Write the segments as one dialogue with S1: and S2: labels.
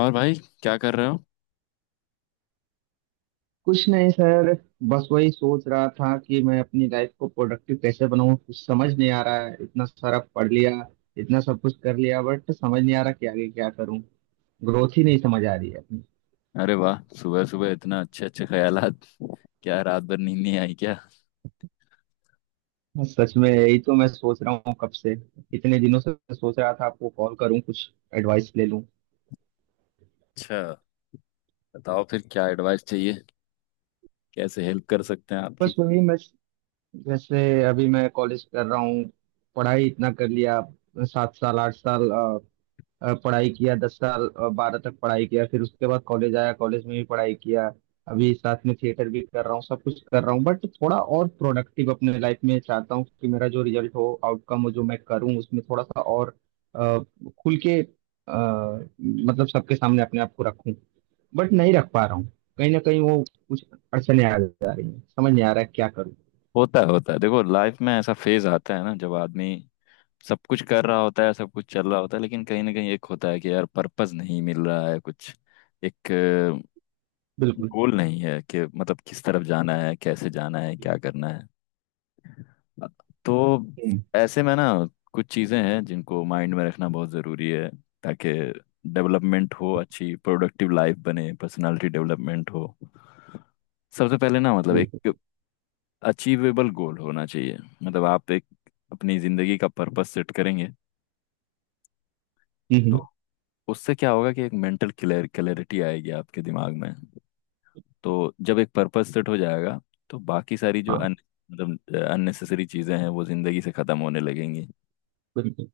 S1: और भाई, क्या कर रहे हो?
S2: कुछ नहीं सर। बस वही सोच रहा था कि मैं अपनी लाइफ को प्रोडक्टिव कैसे बनाऊं, कुछ समझ नहीं आ रहा है, इतना सारा पढ़ लिया, इतना सब कुछ कर लिया बट समझ नहीं आ रहा कि आगे क्या करूं। ग्रोथ ही नहीं समझ आ रही है अपनी।
S1: अरे वाह, सुबह सुबह इतना अच्छे अच्छे ख्यालात। क्या रात भर नींद नहीं आई क्या?
S2: बस सच में यही तो मैं सोच रहा हूँ, कब से कितने दिनों से सोच रहा था आपको कॉल करूँ, कुछ एडवाइस ले लूँ।
S1: अच्छा, बताओ फिर क्या एडवाइस चाहिए, कैसे हेल्प कर सकते हैं
S2: बस
S1: आपकी।
S2: वही मैं, जैसे अभी मैं कॉलेज कर रहा हूँ। पढ़ाई इतना कर लिया, 7 साल 8 साल पढ़ाई किया, 10 साल बारह तक पढ़ाई किया, फिर उसके बाद कॉलेज आया, कॉलेज में भी पढ़ाई किया। अभी साथ में थिएटर भी कर रहा हूँ, सब कुछ कर रहा हूँ बट थोड़ा और प्रोडक्टिव अपने लाइफ में चाहता हूँ कि मेरा जो रिजल्ट हो आउटकम हो जो मैं करूँ उसमें थोड़ा सा और अ, खुल के मतलब सबके सामने अपने आप को रखूँ, बट नहीं रख पा रहा हूँ। कहीं ना कहीं वो कुछ अड़चने आ जा रही हैं, समझ नहीं आ रहा है क्या करूँ।
S1: होता है। देखो, लाइफ में ऐसा फेज आता है ना, जब आदमी सब कुछ कर रहा होता है, सब कुछ चल रहा होता है, लेकिन कहीं ना कहीं एक होता है कि यार पर्पस नहीं मिल रहा है, कुछ एक
S2: बिल्कुल।
S1: गोल नहीं है कि मतलब किस तरफ जाना है, कैसे जाना है, क्या करना है। तो
S2: हम्म,
S1: ऐसे में ना, कुछ चीज़ें हैं जिनको माइंड में रखना बहुत ज़रूरी है, ताकि डेवलपमेंट हो, अच्छी प्रोडक्टिव लाइफ बने, पर्सनालिटी डेवलपमेंट हो। सबसे पहले ना, मतलब
S2: बिल्कुल।
S1: एक अचीवेबल गोल होना चाहिए। मतलब आप एक अपनी ज़िंदगी का पर्पस सेट करेंगे, तो
S2: हम्म।
S1: उससे क्या होगा कि एक मेंटल क्लियर क्लैरिटी आएगी आपके दिमाग में। तो जब एक पर्पस सेट हो जाएगा, तो बाकी सारी जो
S2: हाँ,
S1: अन मतलब अननेसेसरी चीज़ें हैं, वो ज़िंदगी से ख़त्म होने लगेंगी।
S2: बिल्कुल।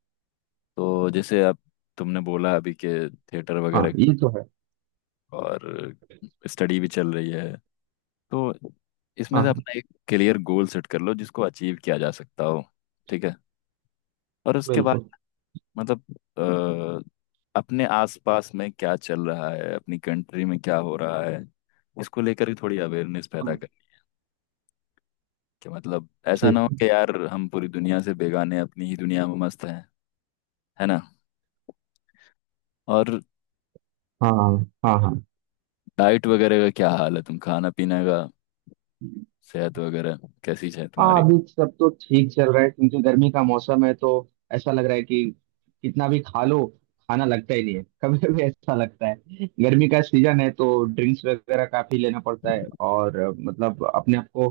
S1: तो जैसे आप, तुमने बोला अभी के थिएटर
S2: हाँ,
S1: वगैरह,
S2: ये तो है।
S1: और स्टडी भी चल रही है, तो इसमें
S2: हाँ
S1: से
S2: हाँ,
S1: अपना एक क्लियर गोल सेट कर लो जिसको अचीव किया जा सकता हो। ठीक है, और उसके बाद
S2: बिल्कुल।
S1: मतलब अपने आसपास में क्या चल रहा है, अपनी कंट्री में क्या हो रहा है, इसको लेकर के थोड़ी अवेयरनेस पैदा
S2: हाँ।
S1: करें। कि मतलब ऐसा ना
S2: ठीक
S1: हो
S2: है।
S1: कि यार हम पूरी दुनिया से बेगाने अपनी ही दुनिया में मस्त हैं, है ना। और
S2: हाँ हाँ हाँ।
S1: डाइट वगैरह का क्या हाल है, तुम खाना पीना का, सेहत वगैरह कैसी है
S2: हाँ,
S1: तुम्हारी?
S2: अभी सब तो ठीक चल रहा है क्योंकि गर्मी का मौसम है तो ऐसा लग रहा है कि कितना भी खा लो खाना लगता ही नहीं है, कभी कभी ऐसा लगता है। गर्मी का सीजन है तो ड्रिंक्स वगैरह काफी लेना पड़ता है और मतलब अपने आप को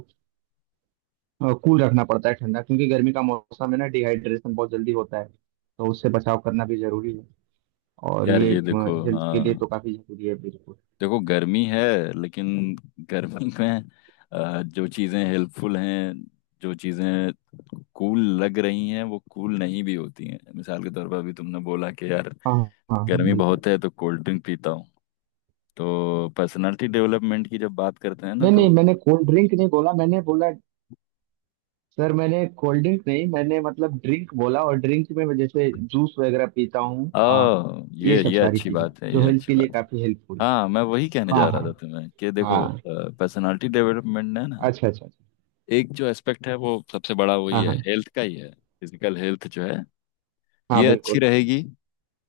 S2: कूल रखना पड़ता है, ठंडा, क्योंकि गर्मी का मौसम है ना, डिहाइड्रेशन बहुत जल्दी होता है तो उससे बचाव करना भी जरूरी है। और
S1: यार
S2: ये
S1: ये बहुत, देखो,
S2: हेल्थ के लिए
S1: हाँ,
S2: तो काफी जरूरी है, बिल्कुल।
S1: देखो गर्मी है, लेकिन गर्मी में जो चीज़ें हेल्पफुल हैं, जो चीज़ें कूल लग रही हैं वो कूल नहीं भी होती हैं। मिसाल के तौर पर अभी तुमने बोला कि यार
S2: हाँ हाँ।
S1: गर्मी
S2: बिल्कुल।
S1: बहुत है तो कोल्ड ड्रिंक पीता हूँ, तो पर्सनालिटी डेवलपमेंट की जब बात करते हैं ना,
S2: नहीं
S1: तो
S2: नहीं, मैंने कोल्ड ड्रिंक नहीं बोला, मैंने बोला सर मैंने कोल्ड ड्रिंक नहीं, मैंने मतलब ड्रिंक बोला और ड्रिंक में मैं जैसे जूस वगैरह पीता हूँ ये सब
S1: ये
S2: सारी
S1: अच्छी
S2: चीजें
S1: बात है,
S2: जो
S1: ये
S2: हेल्थ
S1: अच्छी
S2: के लिए
S1: बात है।
S2: काफी हेल्पफुल है।
S1: हाँ, मैं वही कहने जा
S2: हाँ
S1: रहा था
S2: हाँ
S1: तुम्हें कि देखो,
S2: हाँ।
S1: पर्सनालिटी डेवलपमेंट है ना,
S2: अच्छा अच्छा अच्छा।
S1: एक जो एस्पेक्ट है वो सबसे बड़ा वही
S2: हाँ
S1: है,
S2: हाँ
S1: हेल्थ का ही है। फिजिकल हेल्थ जो है,
S2: हाँ,
S1: ये अच्छी
S2: बिल्कुल।
S1: रहेगी,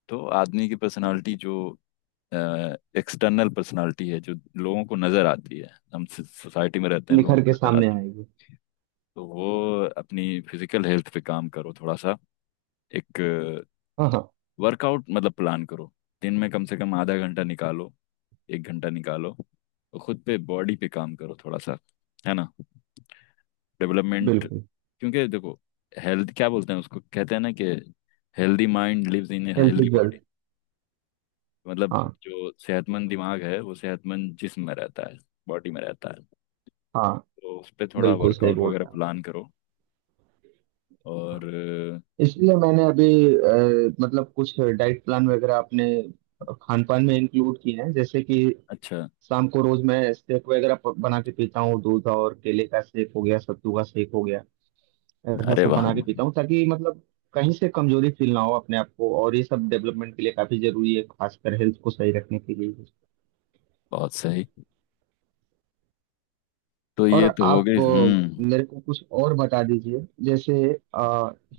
S1: तो आदमी की पर्सनालिटी जो एक्सटर्नल पर्सनालिटी है, जो लोगों को नजर आती है, हम सोसाइटी में रहते हैं, लोगों
S2: निखर के
S1: को नजर
S2: सामने
S1: आती
S2: आएगी।
S1: है, तो वो अपनी फिजिकल हेल्थ पे काम करो थोड़ा सा। एक
S2: हाँ हाँ।
S1: वर्कआउट मतलब प्लान करो, दिन में कम से कम आधा घंटा निकालो, एक घंटा निकालो, और खुद पे, बॉडी पे काम करो थोड़ा सा, है ना। डेवलपमेंट,
S2: बिल्कुल।
S1: क्योंकि देखो, हेल्थ क्या बोलते हैं उसको, कहते हैं ना कि healthy mind lives in
S2: health
S1: healthy
S2: is
S1: body.
S2: Wealth.
S1: मतलब
S2: हाँ
S1: जो सेहतमंद दिमाग है वो सेहतमंद जिस्म में रहता है, बॉडी में रहता है।
S2: हाँ।
S1: तो उस पर थोड़ा
S2: बिल्कुल सही
S1: वर्कआउट
S2: बोल
S1: वगैरह
S2: रहा हूँ।
S1: प्लान करो। और
S2: हाँ। इसलिए मैंने अभी मतलब कुछ डाइट प्लान वगैरह अपने खान पान में इंक्लूड किए हैं, जैसे कि
S1: अच्छा,
S2: शाम को रोज मैं शेक वगैरह बना के पीता हूँ, दूध और केले का शेक हो गया, सत्तू का शेक हो गया, ऐसा
S1: अरे
S2: सब
S1: वाह,
S2: बना के पीता हूँ ताकि मतलब कहीं से कमजोरी फील ना हो अपने आप को, और ये सब डेवलपमेंट के लिए काफी जरूरी है, खासकर हेल्थ को सही रखने के लिए।
S1: बहुत सही। तो ये
S2: और
S1: तो हो गई।
S2: आप
S1: हम्म।
S2: मेरे को कुछ और बता दीजिए, जैसे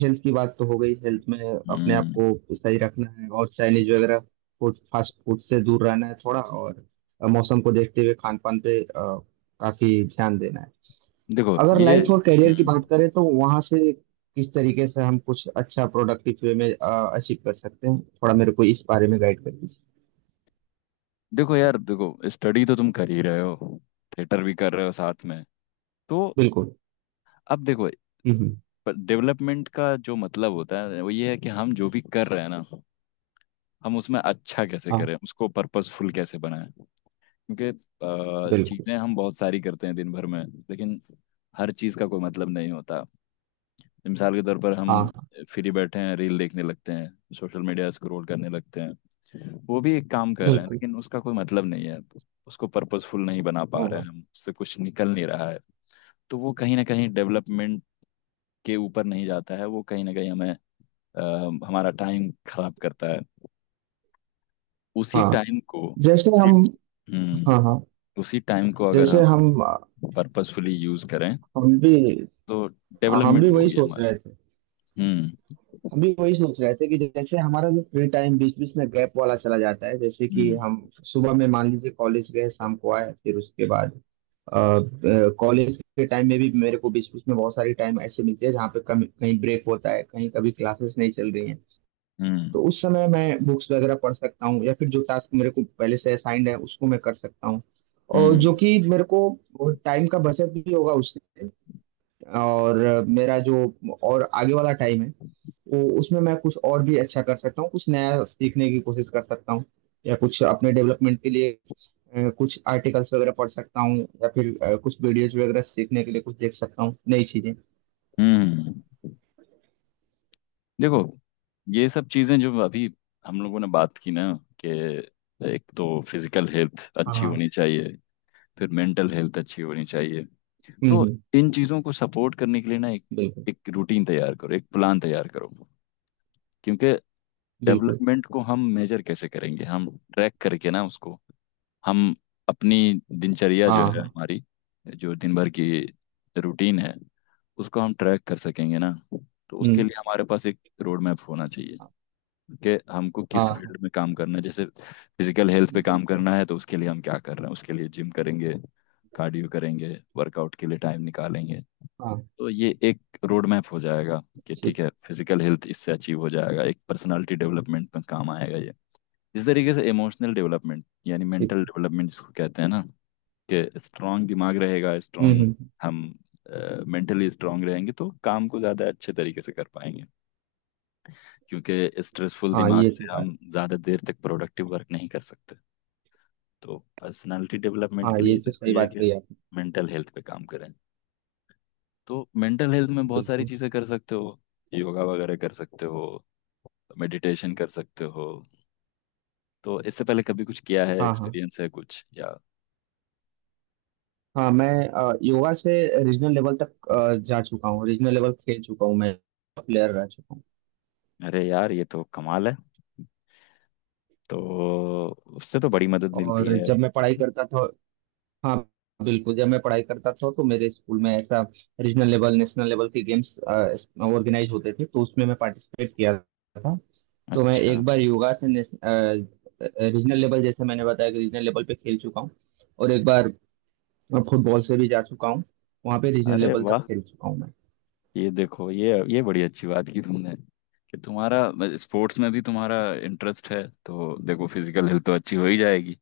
S2: हेल्थ की बात तो हो गई, हेल्थ में अपने आप
S1: हम्म।
S2: को सही रखना है और चाइनीज वगैरह फूड, फास्ट फूड से दूर रहना है थोड़ा और मौसम को देखते हुए खान पान पे काफी ध्यान देना है।
S1: देखो
S2: अगर
S1: ये।
S2: लाइफ और करियर की
S1: हम्म।
S2: बात करें तो वहां से किस तरीके से हम कुछ अच्छा प्रोडक्टिव वे में अचीव कर सकते हैं, थोड़ा मेरे को इस बारे में गाइड कर दीजिए।
S1: देखो यार, देखो स्टडी तो तुम कर ही रहे हो, थिएटर भी कर रहे हो साथ में, तो
S2: बिल्कुल।
S1: अब देखो,
S2: हम्म हम्म,
S1: पर डेवलपमेंट का जो मतलब होता है वो ये है कि हम जो भी कर रहे हैं ना, हम उसमें अच्छा कैसे करें,
S2: हाँ
S1: उसको पर्पसफुल कैसे बनाएं। क्योंकि
S2: बिल्कुल।
S1: चीज़ें हम बहुत सारी करते हैं दिन भर में, लेकिन हर चीज़ का कोई मतलब नहीं होता। मिसाल के तौर पर
S2: हाँ
S1: हम
S2: हाँ,
S1: फ्री बैठे हैं, रील देखने लगते हैं, सोशल मीडिया स्क्रॉल करने लगते हैं, वो भी एक काम कर रहे हैं,
S2: बिल्कुल।
S1: लेकिन उसका कोई मतलब नहीं है। उसको पर्पसफुल नहीं बना
S2: हाँ
S1: पा रहे हैं
S2: हाँ
S1: हम, उससे कुछ निकल नहीं रहा है। तो वो कहीं ना कहीं डेवलपमेंट के ऊपर नहीं जाता है, वो कहीं ना कहीं हमें अ, हमारा टाइम खराब करता है। उसी
S2: हाँ।
S1: टाइम को
S2: जैसे
S1: उसी-
S2: हम। हाँ
S1: हम्म।
S2: हाँ।
S1: उसी टाइम को अगर
S2: जैसे
S1: हम
S2: हम।
S1: पर्पसफुली यूज करें,
S2: हम भी।
S1: तो
S2: हाँ, हम भी
S1: डेवलपमेंट
S2: वही
S1: होगी
S2: सोच
S1: हमारे।
S2: रहे थे।
S1: हम्म।
S2: अभी वही सोच रहे थे कि जैसे हमारा जो फ्री टाइम बीच बीच में गैप वाला चला जाता है, जैसे कि
S1: हम्म।
S2: हम सुबह में मान लीजिए कॉलेज गए, शाम को आए, फिर उसके बाद कॉलेज के टाइम में भी मेरे को बीच बीच में बहुत सारी टाइम ऐसे मिलते हैं जहाँ पे कभी कहीं ब्रेक होता है, कहीं कभी क्लासेस नहीं चल रही हैं,
S1: हम्म।
S2: तो उस समय मैं बुक्स वगैरह पढ़ सकता हूँ या फिर जो टास्क मेरे को पहले से असाइंड है उसको मैं कर सकता हूँ, और जो
S1: हम्म।
S2: कि मेरे को टाइम का बचत भी होगा उससे, और मेरा जो और आगे वाला टाइम है तो उसमें मैं कुछ और भी अच्छा कर सकता हूँ, कुछ नया सीखने की कोशिश कर सकता हूँ, या कुछ अपने डेवलपमेंट के लिए कुछ आर्टिकल्स वगैरह पढ़ सकता हूँ या फिर कुछ वीडियोज वगैरह सीखने के लिए कुछ देख सकता हूँ, नई चीजें।
S1: हम्म। हम्म। देखो ये सब चीजें जो अभी हम लोगों ने बात की ना, कि एक तो फिजिकल हेल्थ
S2: हाँ
S1: अच्छी होनी
S2: हाँ।
S1: चाहिए, फिर मेंटल हेल्थ अच्छी होनी चाहिए,
S2: हम्म
S1: तो
S2: हम्म,
S1: इन चीजों को सपोर्ट करने के लिए ना, एक
S2: बिल्कुल
S1: एक रूटीन तैयार करो, एक प्लान तैयार करो। क्योंकि
S2: बिल्कुल।
S1: डेवलपमेंट को हम मेजर कैसे करेंगे, हम ट्रैक करके ना उसको। हम अपनी दिनचर्या
S2: हाँ
S1: जो है
S2: हाँ।
S1: हमारी, जो दिन भर की रूटीन है, उसको हम ट्रैक कर सकेंगे ना। तो उसके
S2: हम्म,
S1: लिए हमारे पास एक रोड मैप होना चाहिए कि हमको
S2: हाँ
S1: किस
S2: हाँ,
S1: फील्ड में काम करना है। जैसे फिजिकल हेल्थ पे काम
S2: बिल्कुल।
S1: करना है, तो उसके लिए हम क्या कर रहे हैं, उसके लिए जिम करेंगे, कार्डियो करेंगे, वर्कआउट के लिए टाइम निकालेंगे।
S2: हाँ,
S1: तो ये एक रोड मैप हो जाएगा कि ठीक
S2: ठीक
S1: है, फिजिकल हेल्थ इससे अचीव हो जाएगा, एक पर्सनालिटी डेवलपमेंट में काम आएगा ये। इस तरीके से इमोशनल डेवलपमेंट यानी
S2: ठीक।
S1: मेंटल डेवलपमेंट जिसको कहते हैं ना, कि स्ट्रांग दिमाग रहेगा, स्ट्रांग
S2: हम्म।
S1: हम मेंटली स्ट्रांग रहेंगे, तो काम को ज़्यादा अच्छे तरीके से कर पाएंगे। क्योंकि स्ट्रेसफुल
S2: हाँ
S1: दिमाग
S2: ये तो
S1: से
S2: बात।
S1: हम ज़्यादा देर तक प्रोडक्टिव वर्क नहीं कर सकते। तो पर्सनालिटी डेवलपमेंट
S2: हाँ
S1: के
S2: ये
S1: लिए
S2: तो सही
S1: ज़रूरी है
S2: बात
S1: कि हम
S2: कही आपने।
S1: मेंटल हेल्थ पे काम करें। तो मेंटल हेल्थ में बहुत सारी
S2: बिल्कुल।
S1: चीज़ें कर सकते हो, योगा वगैरह कर सकते हो, मेडिटेशन कर सकते हो। तो इससे पहले कभी कुछ किया है,
S2: हाँ हाँ।
S1: एक्सपीरियंस है कुछ या?
S2: हाँ मैं योगा से रीजनल लेवल तक जा चुका हूँ, रीजनल लेवल खेल चुका हूँ मैं, प्लेयर रह चुका हूँ।
S1: अरे यार, ये तो कमाल है। तो उससे तो बड़ी मदद मिलती
S2: और
S1: है।
S2: जब मैं पढ़ाई करता था। हाँ, बिल्कुल, जब मैं पढ़ाई करता था तो मेरे स्कूल में ऐसा रीजनल लेवल नेशनल लेवल के गेम्स ऑर्गेनाइज होते थे तो उसमें मैं पार्टिसिपेट किया था। तो मैं
S1: अच्छा,
S2: एक बार योगा से रीजनल लेवल, जैसे मैंने बताया कि रीजनल लेवल पे खेल चुका हूँ। और एक बार फुटबॉल से भी जा चुका हूँ, वहाँ पे रीजनल
S1: अरे
S2: लेवल तक
S1: वाह,
S2: खेल चुका हूँ मैं।
S1: ये देखो, ये बड़ी अच्छी बात की तुमने, कि तुम्हारा स्पोर्ट्स में भी तुम्हारा इंटरेस्ट है, तो देखो फिजिकल हेल्थ तो अच्छी हो ही जाएगी,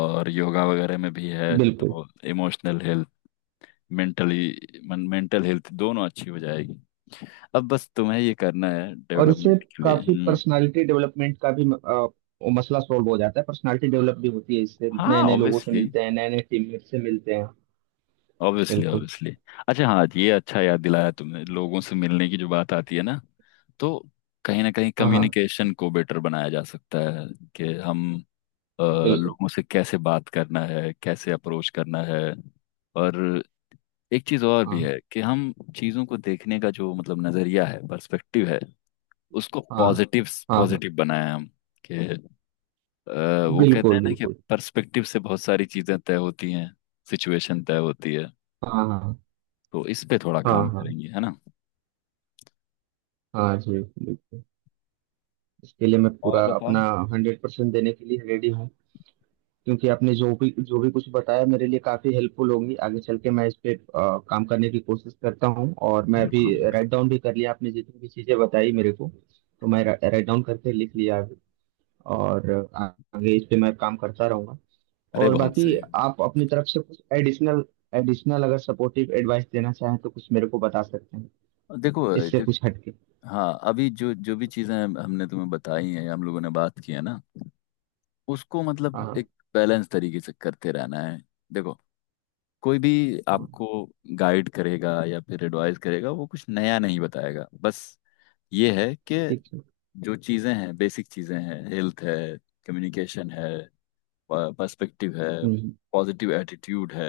S1: और योगा वगैरह में भी है
S2: बिल्कुल।
S1: तो इमोशनल हेल्थ, मेंटल हेल्थ दोनों अच्छी हो जाएगी। अब बस तुम्हें ये करना है
S2: और इससे
S1: डेवलपमेंट के लिए।
S2: काफी
S1: हम्म।
S2: पर्सनालिटी डेवलपमेंट का भी वो मसला सॉल्व हो जाता है, पर्सनालिटी डेवलप भी होती है, इससे
S1: हाँ
S2: नए नए लोगों से
S1: ऑब्वियसली,
S2: मिलते हैं, नए नए टीममेट से मिलते हैं।
S1: ऑब्वियसली
S2: बिल्कुल।
S1: ऑब्वियसली। अच्छा, हाँ ये अच्छा याद दिलाया तुमने, लोगों से मिलने की जो बात आती है ना, तो कहीं ना कहीं
S2: हाँ हाँ।
S1: कम्युनिकेशन को बेटर बनाया जा सकता है कि हम
S2: बिल्कुल।
S1: लोगों से कैसे बात करना है, कैसे अप्रोच करना है। और एक चीज और भी
S2: हाँ
S1: है कि हम चीजों को देखने का जो मतलब नजरिया है, पर्सपेक्टिव है, उसको
S2: हाँ
S1: पॉजिटिव,
S2: हाँ। हाँ
S1: पॉजिटिव बनाया हम। कि वो कहते हैं
S2: बिल्कुल
S1: ना कि
S2: बिल्कुल।
S1: पर्सपेक्टिव से बहुत सारी चीजें तय होती हैं, सिचुएशन तय होती है।
S2: हाँ हाँ
S1: तो इस पे थोड़ा
S2: हाँ।
S1: काम
S2: हाँ
S1: करेंगे, है ना।
S2: हाँ जी। बिल्कुल। इसके लिए मैं
S1: और
S2: पूरा अपना
S1: बताओ।
S2: 100% देने के लिए रेडी हूँ। क्योंकि आपने जो भी कुछ बताया मेरे लिए काफ़ी हेल्पफुल होगी आगे चल के, मैं इस पे काम करने की कोशिश करता हूँ, और मैं अभी
S1: बिल्कुल बिल्कुल
S2: राइट डाउन भी कर लिया, आपने जितनी भी चीज़ें बताई मेरे को, तो मैं राइट डाउन करके लिख लिया अभी, और आ- आगे इस पे मैं काम करता रहूँगा।
S1: अरे
S2: और
S1: बहुत
S2: बाकी
S1: सही।
S2: आप अपनी तरफ से कुछ एडिशनल, अगर सपोर्टिव एडवाइस देना चाहें तो कुछ मेरे को बता सकते हैं,
S1: देखो
S2: इससे
S1: देख,
S2: कुछ हटके।
S1: हाँ, अभी जो जो भी चीजें हमने तुम्हें बताई हैं, हम लोगों ने बात की है ना, उसको
S2: हाँ
S1: मतलब
S2: हाँ
S1: एक बैलेंस तरीके से करते रहना है। देखो, कोई भी
S2: हाँ।
S1: आपको गाइड करेगा या फिर एडवाइस करेगा, वो कुछ नया नहीं बताएगा, बस ये है कि
S2: ठीक ठीक।
S1: जो चीजें हैं, बेसिक चीजें हैं, हेल्थ है, कम्युनिकेशन है, पर्सपेक्टिव है,
S2: हम्म,
S1: पॉजिटिव एटीट्यूड है,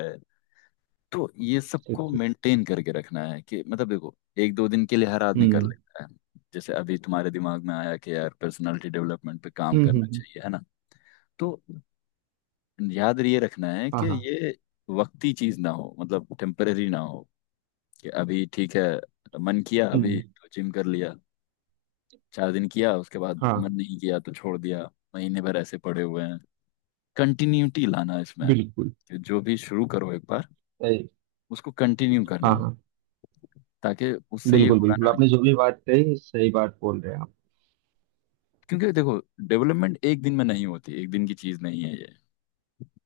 S1: तो ये
S2: ठीक
S1: सबको
S2: ठीक।
S1: मेंटेन करके रखना है। कि मतलब देखो, एक दो दिन के लिए हर आदमी कर
S2: हम्म
S1: लेता है। जैसे अभी तुम्हारे दिमाग में आया कि यार पर्सनालिटी डेवलपमेंट पे काम
S2: हम्म।
S1: करना चाहिए, है ना, तो याद ये रखना है कि
S2: हाँ हाँ।
S1: ये वक्ती चीज ना हो, मतलब टेम्परेरी ना हो। कि अभी ठीक है, मन किया अभी
S2: हम्म।
S1: तो जिम कर लिया, चार दिन किया उसके बाद मन
S2: हाँ
S1: नहीं किया तो छोड़ दिया, महीने भर ऐसे पड़े हुए हैं। कंटिन्यूटी लाना इसमें,
S2: बिल्कुल।
S1: कि जो भी शुरू करो एक बार, उसको कंटिन्यू
S2: हाँ
S1: करना,
S2: हाँ
S1: ताकि उससे ये
S2: बिल्कुल।
S1: होगा
S2: बिल्कुल
S1: ना।
S2: आपने जो भी बात कही, सही बात बोल रहे हैं आप।
S1: क्योंकि देखो, डेवलपमेंट एक दिन में नहीं होती, एक दिन की चीज नहीं है ये।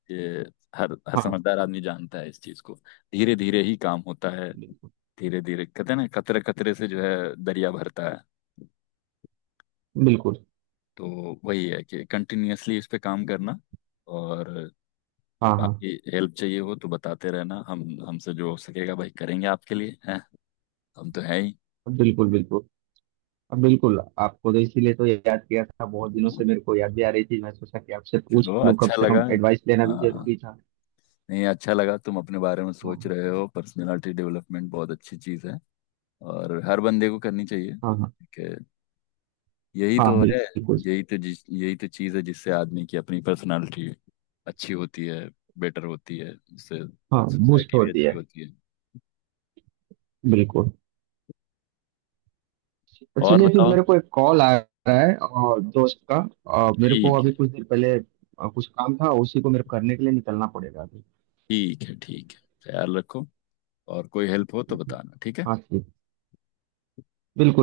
S1: ये हर हर
S2: हाँ।
S1: समझदार आदमी जानता है इस चीज को। धीरे धीरे ही काम होता है।
S2: बिल्कुल
S1: धीरे धीरे, कहते हैं ना कतरे कतरे से जो है, दरिया भरता है।
S2: बिल्कुल।
S1: तो वही है कि कंटिन्यूअसली इस पे काम करना। और
S2: हाँ हाँ।
S1: बाकी हेल्प चाहिए हो तो बताते रहना, हम, हमसे जो हो सकेगा भाई करेंगे आपके लिए, हैं, हम तो है ही।
S2: बिल्कुल बिल्कुल। अब बिल्कुल आपको तो इसीलिए तो याद किया था, बहुत दिनों से मेरे को याद भी आ रही थी, मैं सोचा कि आपसे पूछ
S1: चलो,
S2: लूँ कम
S1: अच्छा
S2: से कम,
S1: लगा।
S2: एडवाइस लेना भी
S1: हाँ,
S2: जरूरी था।
S1: नहीं, अच्छा लगा तुम अपने बारे में सोच
S2: हाँ
S1: रहे हो, पर्सनालिटी डेवलपमेंट बहुत अच्छी चीज़ है, और हर बंदे को करनी चाहिए।
S2: हाँ हाँ।
S1: कि यही
S2: हाँ
S1: तो है,
S2: बिल्कुल।
S1: यही तो चीज़ है जिससे आदमी की अपनी पर्सनालिटी अच्छी होती है, बेटर होती है, उससे
S2: हाँ, बूस्ट
S1: सोसाइटी भी
S2: होती
S1: अच्छी
S2: है।
S1: होती है।
S2: बिल्कुल। तो
S1: और
S2: चलिए फिर,
S1: बताओ।
S2: मेरे को एक कॉल आ रहा है और दोस्त का, और मेरे को
S1: ठीक है,
S2: अभी कुछ देर पहले कुछ काम था उसी को मेरे को करने के लिए निकलना पड़ेगा अभी।
S1: ठीक है, ठीक है, ख्याल रखो, और कोई हेल्प हो तो बताना, ठीक है।
S2: हाँ जी। बिल्कुल।